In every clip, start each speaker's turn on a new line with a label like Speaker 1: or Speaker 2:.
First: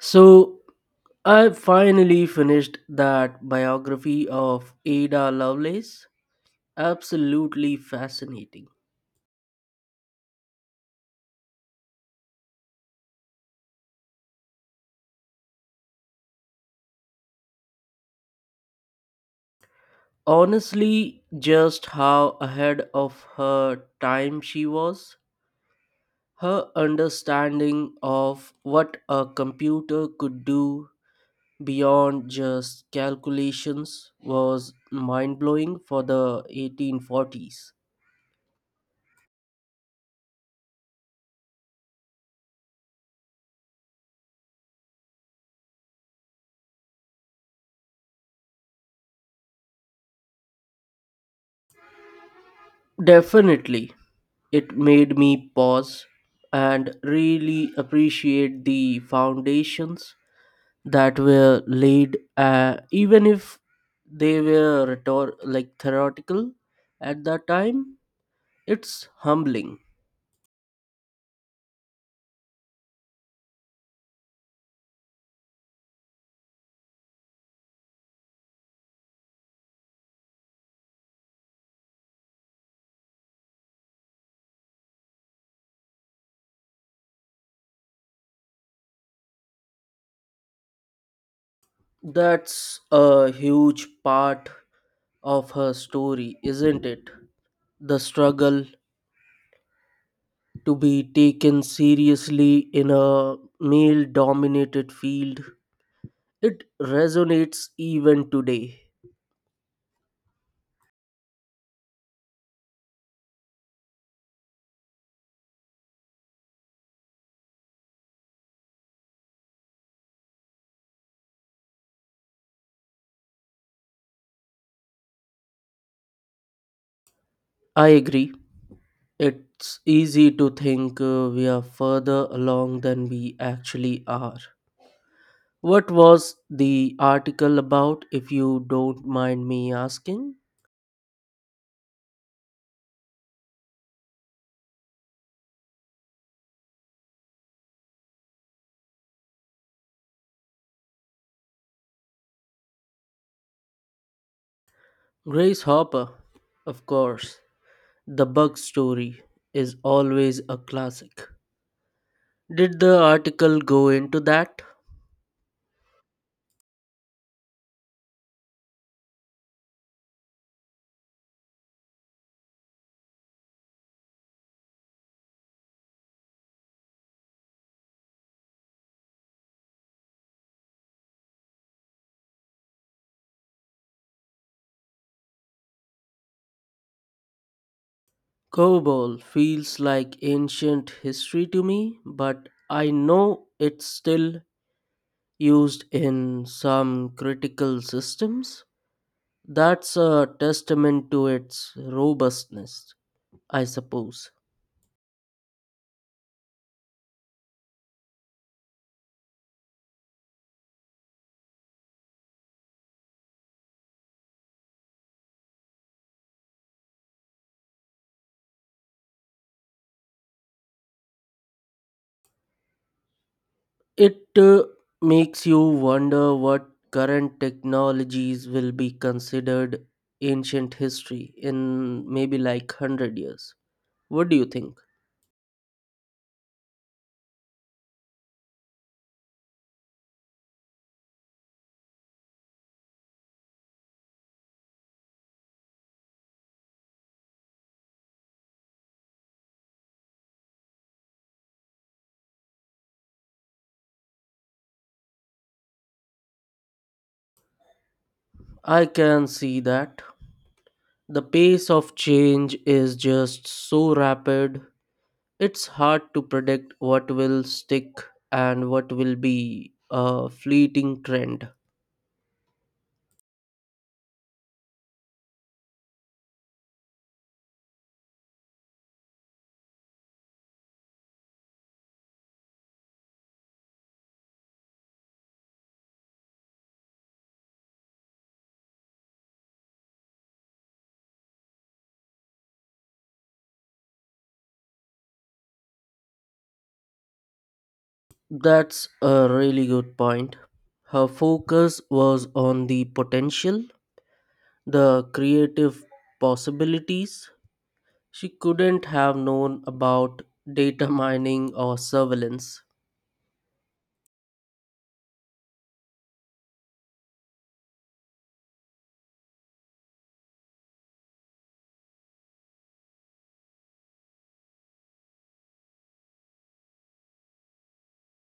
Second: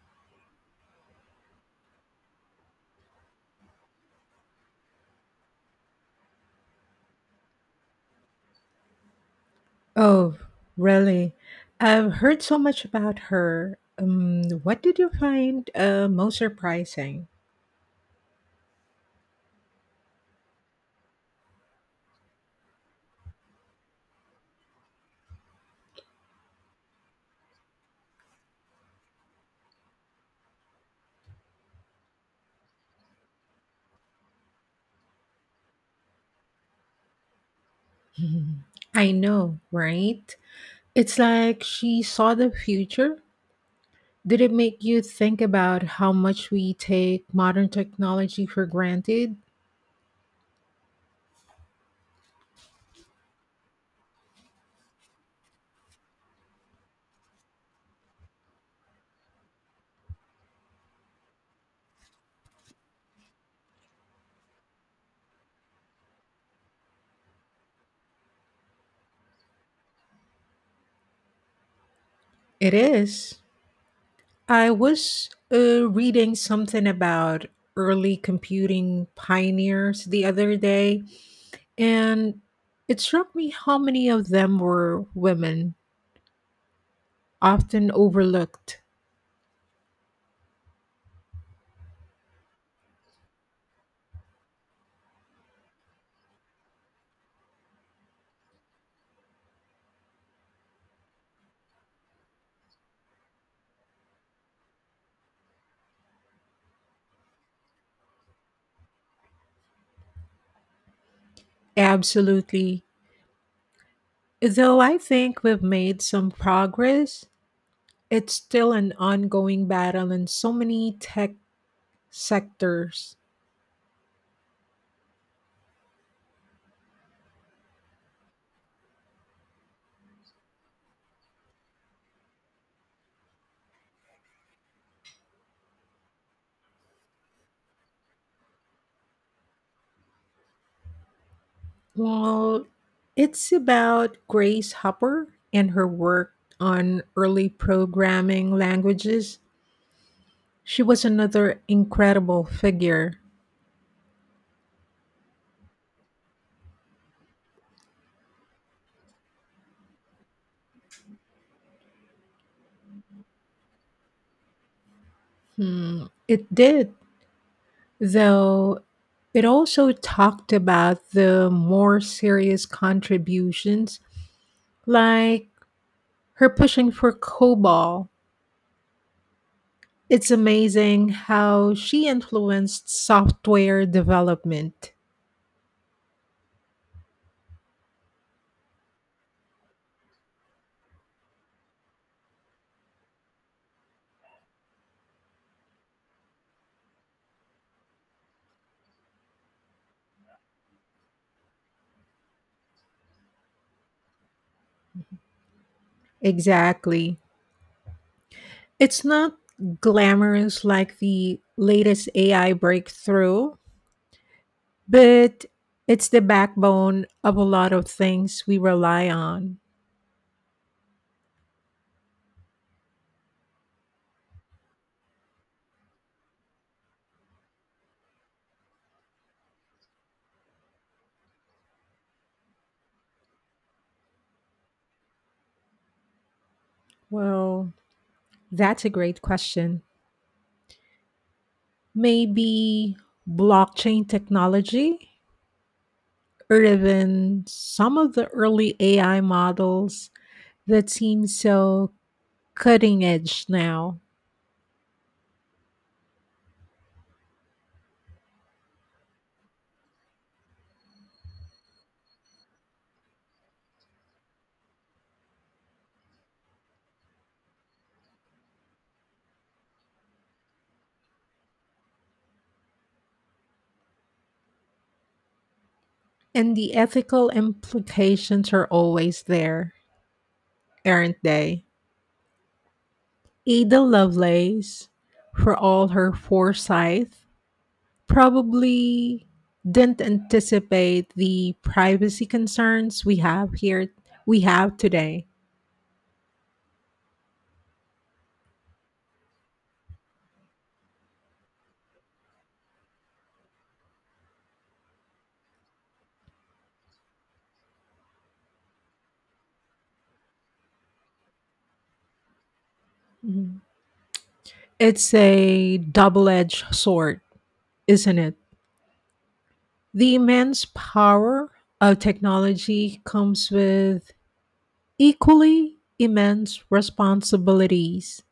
Speaker 1: So I finally finished that biography of Ada Lovelace. Absolutely fascinating.
Speaker 2: Oh, really? I've heard so much about her. What did you find most surprising?
Speaker 1: Honestly, just how ahead of her time she was. Her understanding of what a computer could do beyond just calculations was mind blowing for the 1840s.
Speaker 2: I know, right? It's like she saw the future. Did it make you think about how much we take modern technology for granted?
Speaker 1: Definitely. It made me pause and really appreciate the foundations that were laid, even if they were like theoretical at that time. It's humbling.
Speaker 2: It is. I was reading something about early computing pioneers the other day, and it struck me how many of them were women, often overlooked.
Speaker 1: That's a huge part of her story, isn't it? The struggle to be taken seriously in a male dominated field. It resonates even today.
Speaker 2: Absolutely. Though I think we've made some progress, it's still an ongoing battle in so many tech sectors.
Speaker 1: I agree. It's easy to think we are further along than we actually are. What was the article about, if you don't mind me asking?
Speaker 2: Well, it's about Grace Hopper and her work on early programming languages. She was another incredible figure.
Speaker 1: Grace Hopper, of course. The bug story is always a classic. Did the article go into that?
Speaker 2: Hmm, it did, though it also talked about the more serious contributions, like her pushing for COBOL. It's amazing how she influenced software development.
Speaker 1: Cobol feels like ancient history to me, but I know it's still used in some critical systems. That's a testament to its robustness, I suppose.
Speaker 2: Exactly. It's not glamorous like the latest AI breakthrough, but it's the backbone of a lot of things we rely on.
Speaker 1: It makes you wonder what current technologies will be considered ancient history in maybe like 100 years. What do you think?
Speaker 2: Well, That's a great question. Maybe blockchain technology or even some of the early AI models that seem so cutting edge now.
Speaker 1: I can see that. The pace of change is just so rapid, it's hard to predict what will stick and what will be a fleeting trend.
Speaker 2: And the ethical implications are always there, aren't they? Ada Lovelace, for all her foresight, probably didn't anticipate the privacy concerns we have today.
Speaker 1: That's a really good point. Her focus was on the potential, the creative possibilities. She couldn't have known about data mining or surveillance.
Speaker 2: Mhm. It's a double edged sword, isn't it? The immense power of technology comes with equally immense responsibilities.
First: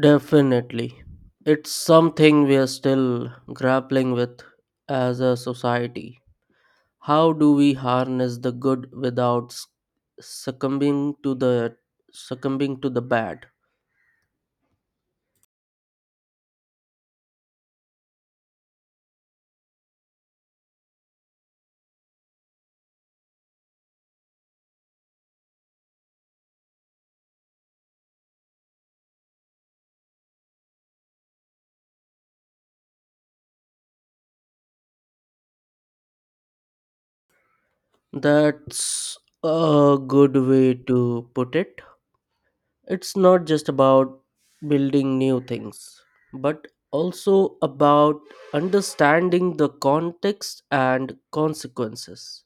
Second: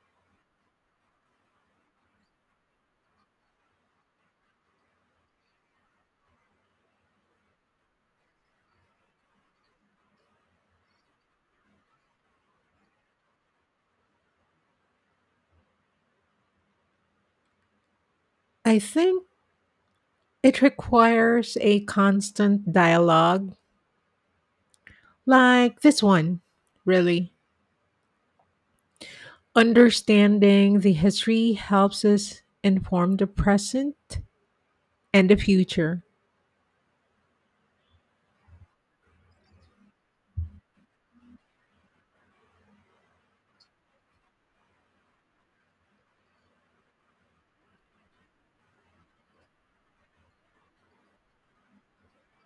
Speaker 1: Definitely. It's something we are still grappling with as a society. How do we harness the good without succumbing to the bad?
Speaker 2: I think it requires a constant dialogue like this one, really. Understanding the history helps us inform the present and the future.
Speaker 1: That's a good way to put it. It's not just about building new things, but also about understanding the context and consequences.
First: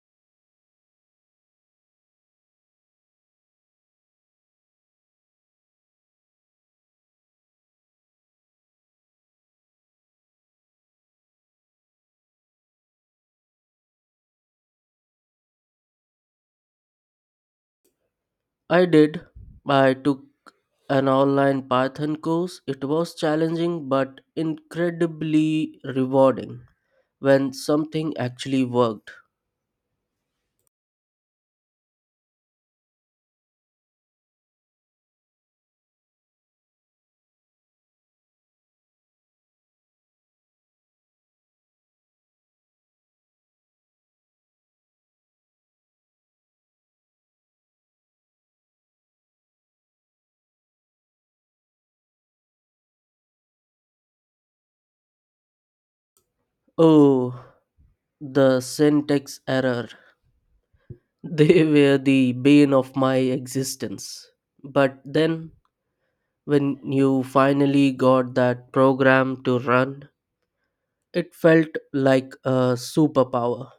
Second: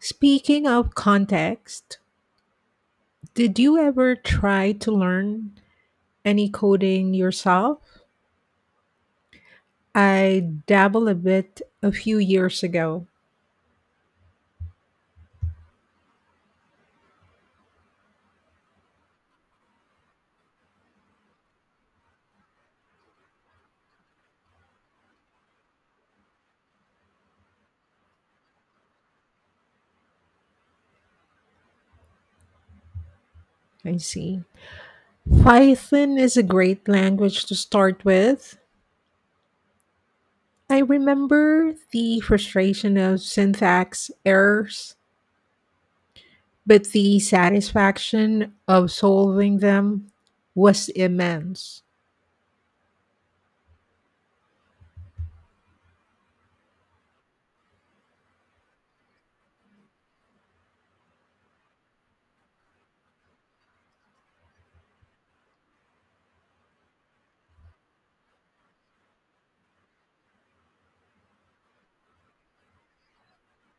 Speaker 2: Speaking of context, did you ever try to learn any coding yourself? I dabble a bit a few years ago.
Speaker 1: I did. I took an online Python course. It was challenging but incredibly rewarding when something actually worked.
Speaker 2: I see. Python is a great language to start with. I remember the frustration of syntax errors, but the satisfaction of solving them was immense.
Speaker 1: Oh, the syntax error. They were the bane of my existence. But then, when you finally got that program to run, it felt like a superpower.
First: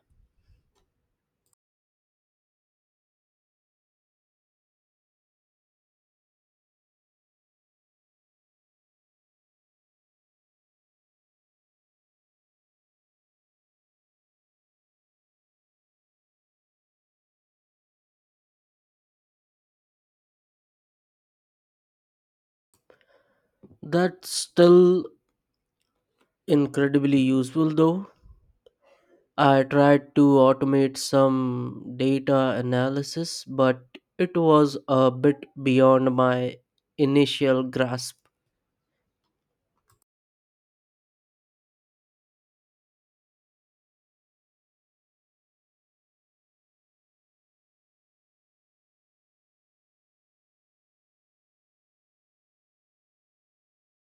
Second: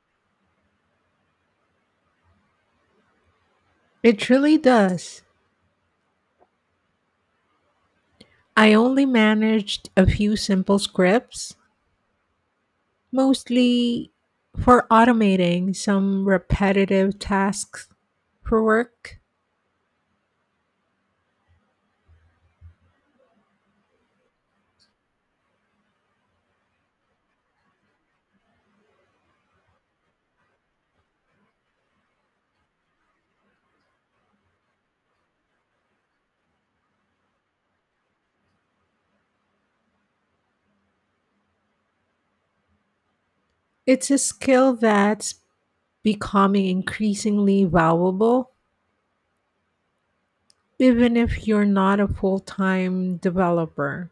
Speaker 2: It truly does. I only managed a few simple scripts, mostly for automating some repetitive tasks for work.
Speaker 1: That's still incredibly useful though. I tried to automate some data analysis, but it was a bit beyond my initial grasp.
Speaker 2: It's a skill that's becoming increasingly valuable even if you're not a full-time developer.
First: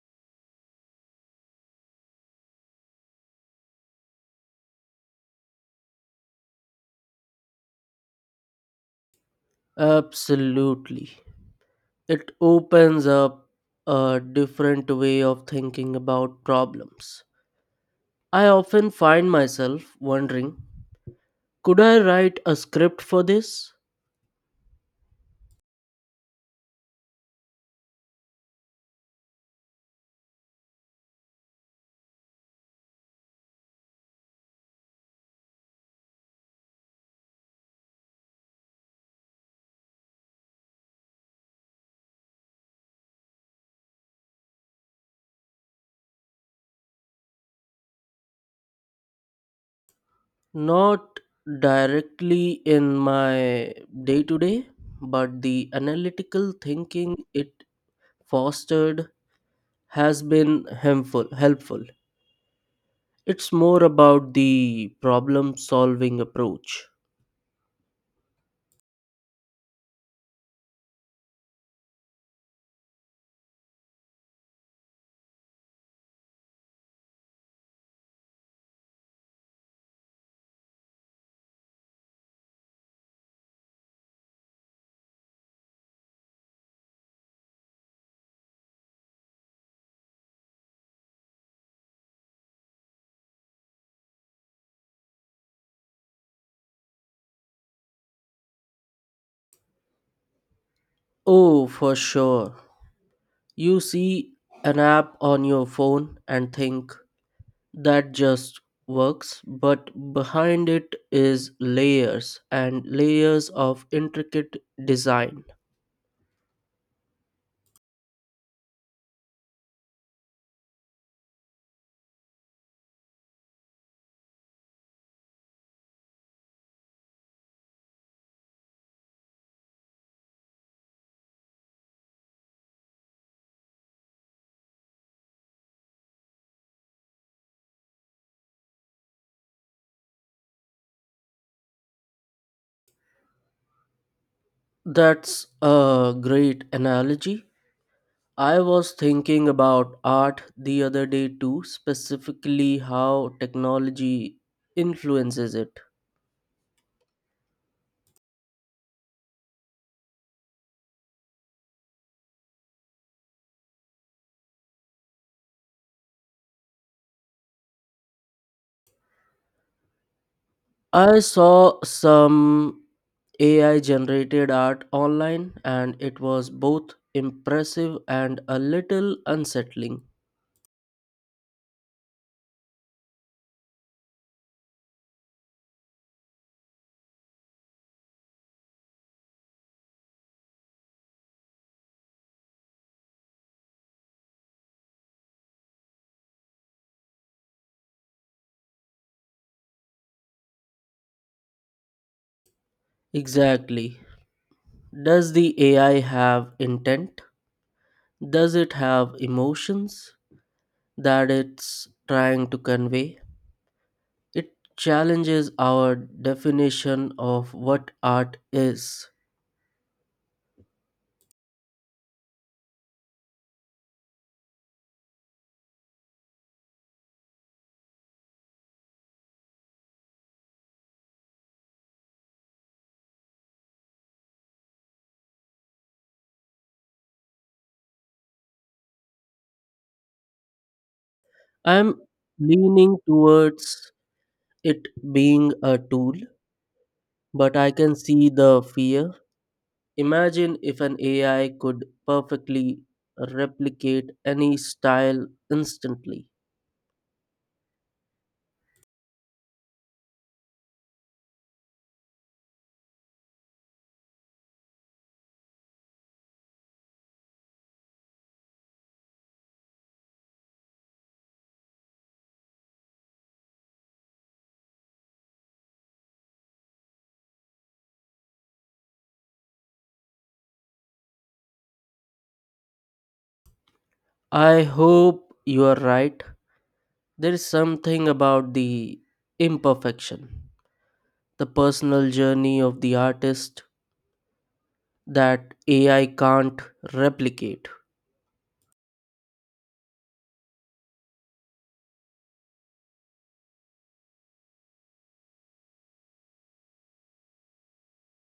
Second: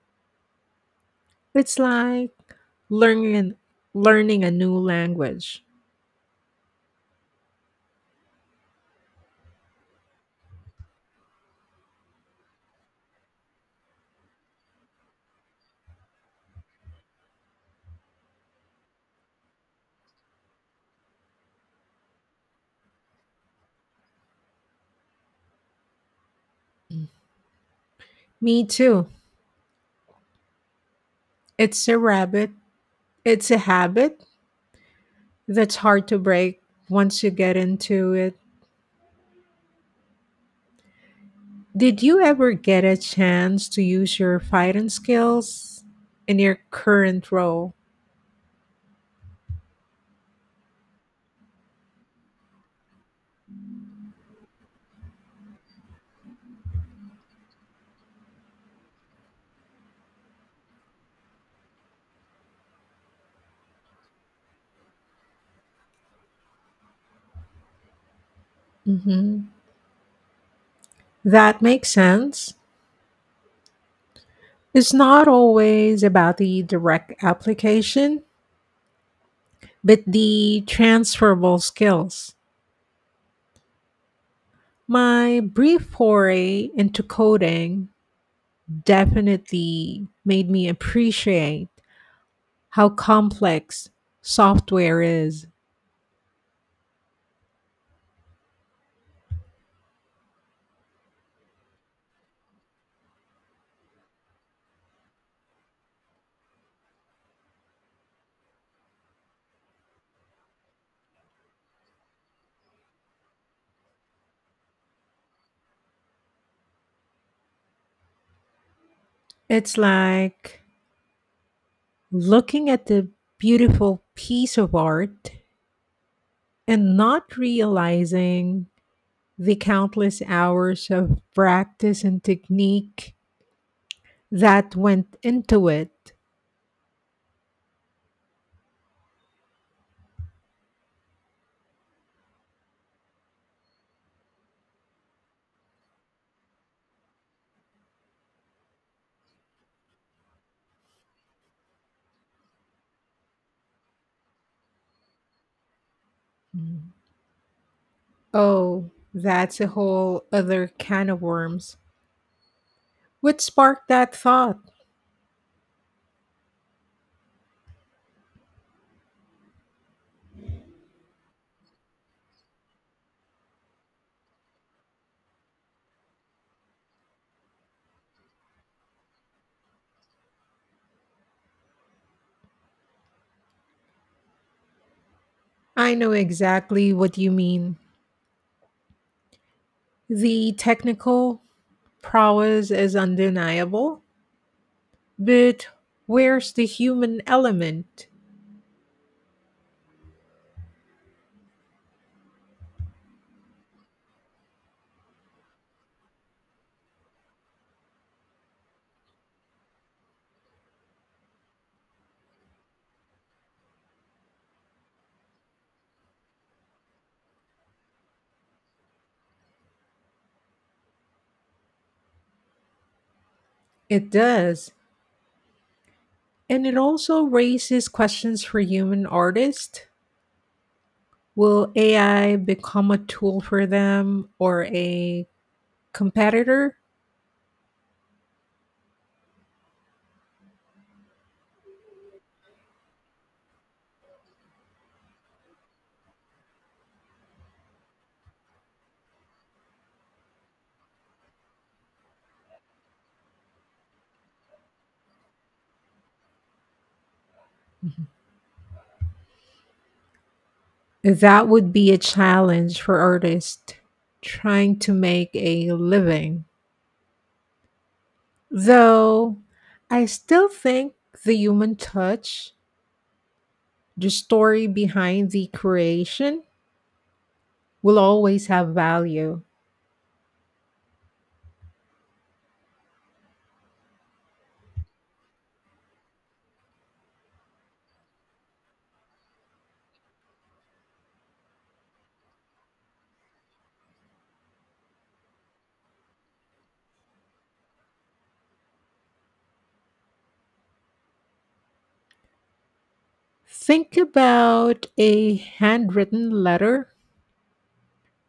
Speaker 2: It's like learning an- learning a new language.
Speaker 1: Absolutely. It opens up a different way of thinking about problems. I often find myself wondering could I write a script for this?
Speaker 2: Me too. It's a rabbit. It's a habit that's hard to break once you get into it. Did you ever get a chance to use your fighting skills in your current role?
Speaker 1: Not directly in my day to day, but the analytical thinking it fostered has been helpful. It's more about the problem solving approach.
Speaker 2: Hmm. That makes sense. It's not always about the direct application, but the transferable skills. My brief foray into coding definitely made me appreciate how complex software is.
Speaker 1: Oh, for sure. You see an app on your phone and think that just works, but behind it is layers and layers of intricate design.
Speaker 2: It's like looking at the beautiful piece of art and not realizing the countless hours of practice and technique that went into it.
Speaker 1: That's a great analogy. I was thinking about art the other day too, specifically how technology influences it.
Speaker 2: Mm. Oh, that's a whole other can of worms. What sparked that thought?
Speaker 1: I saw some AI generated art online and it was both impressive and a little unsettling.
Speaker 2: I know exactly what you mean. The technical prowess is undeniable, but where's the human element?
Speaker 1: Exactly. Does the AI have intent? Does it have emotions that it's trying to convey? It challenges our definition of what art is.
Speaker 2: It does. And it also raises questions for human artists. Will AI become a tool for them or a competitor?
Speaker 1: I'm leaning towards it being a tool, but I can see the fear. Imagine if an AI could perfectly replicate any style instantly.
Speaker 2: That would be a challenge for artists trying to make a living. Though I still think the human touch, the story behind the creation, will always have value.
Speaker 1: I hope you are right. There is something about the imperfection, the personal journey of the artist that AI can't replicate.
Speaker 2: Think about a handwritten letter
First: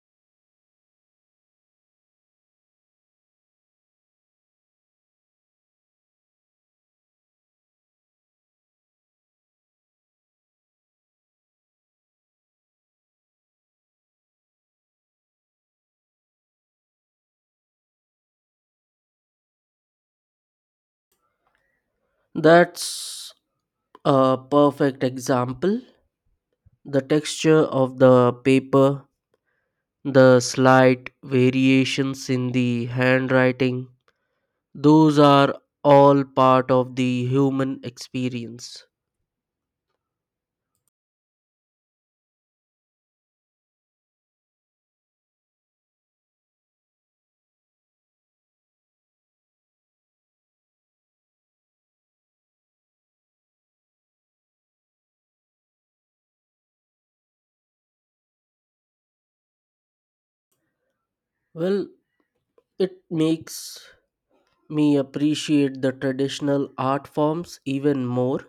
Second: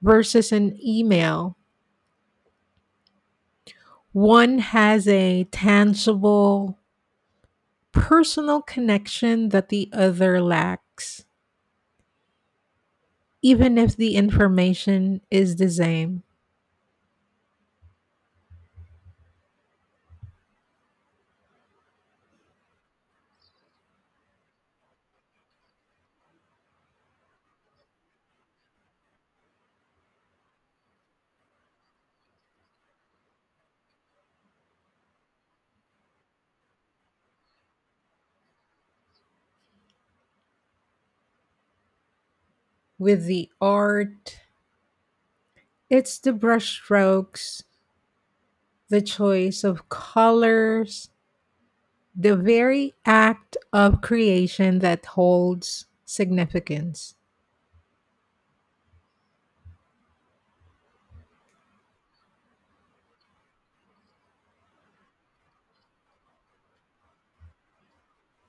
Speaker 2: versus an email. One has a tangible personal connection that the other lacks, even if the information is the same.
Speaker 1: That's a perfect example. The texture of the paper, the slight variations in the handwriting, those are all part of the human experience.
Speaker 2: With the art. It's the brushstrokes, the choice of colors, the very act of creation that holds significance.
Speaker 1: Well, it makes me appreciate the traditional art forms even more.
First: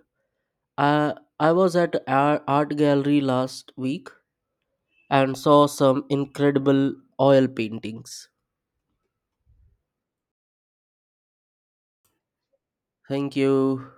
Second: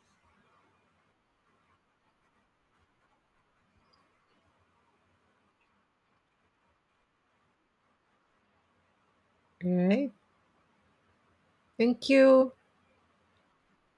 Speaker 1: I, I was at a art gallery last week and saw some incredible oil paintings.
Speaker 2: All right. Thank you.
Speaker 1: Thank you.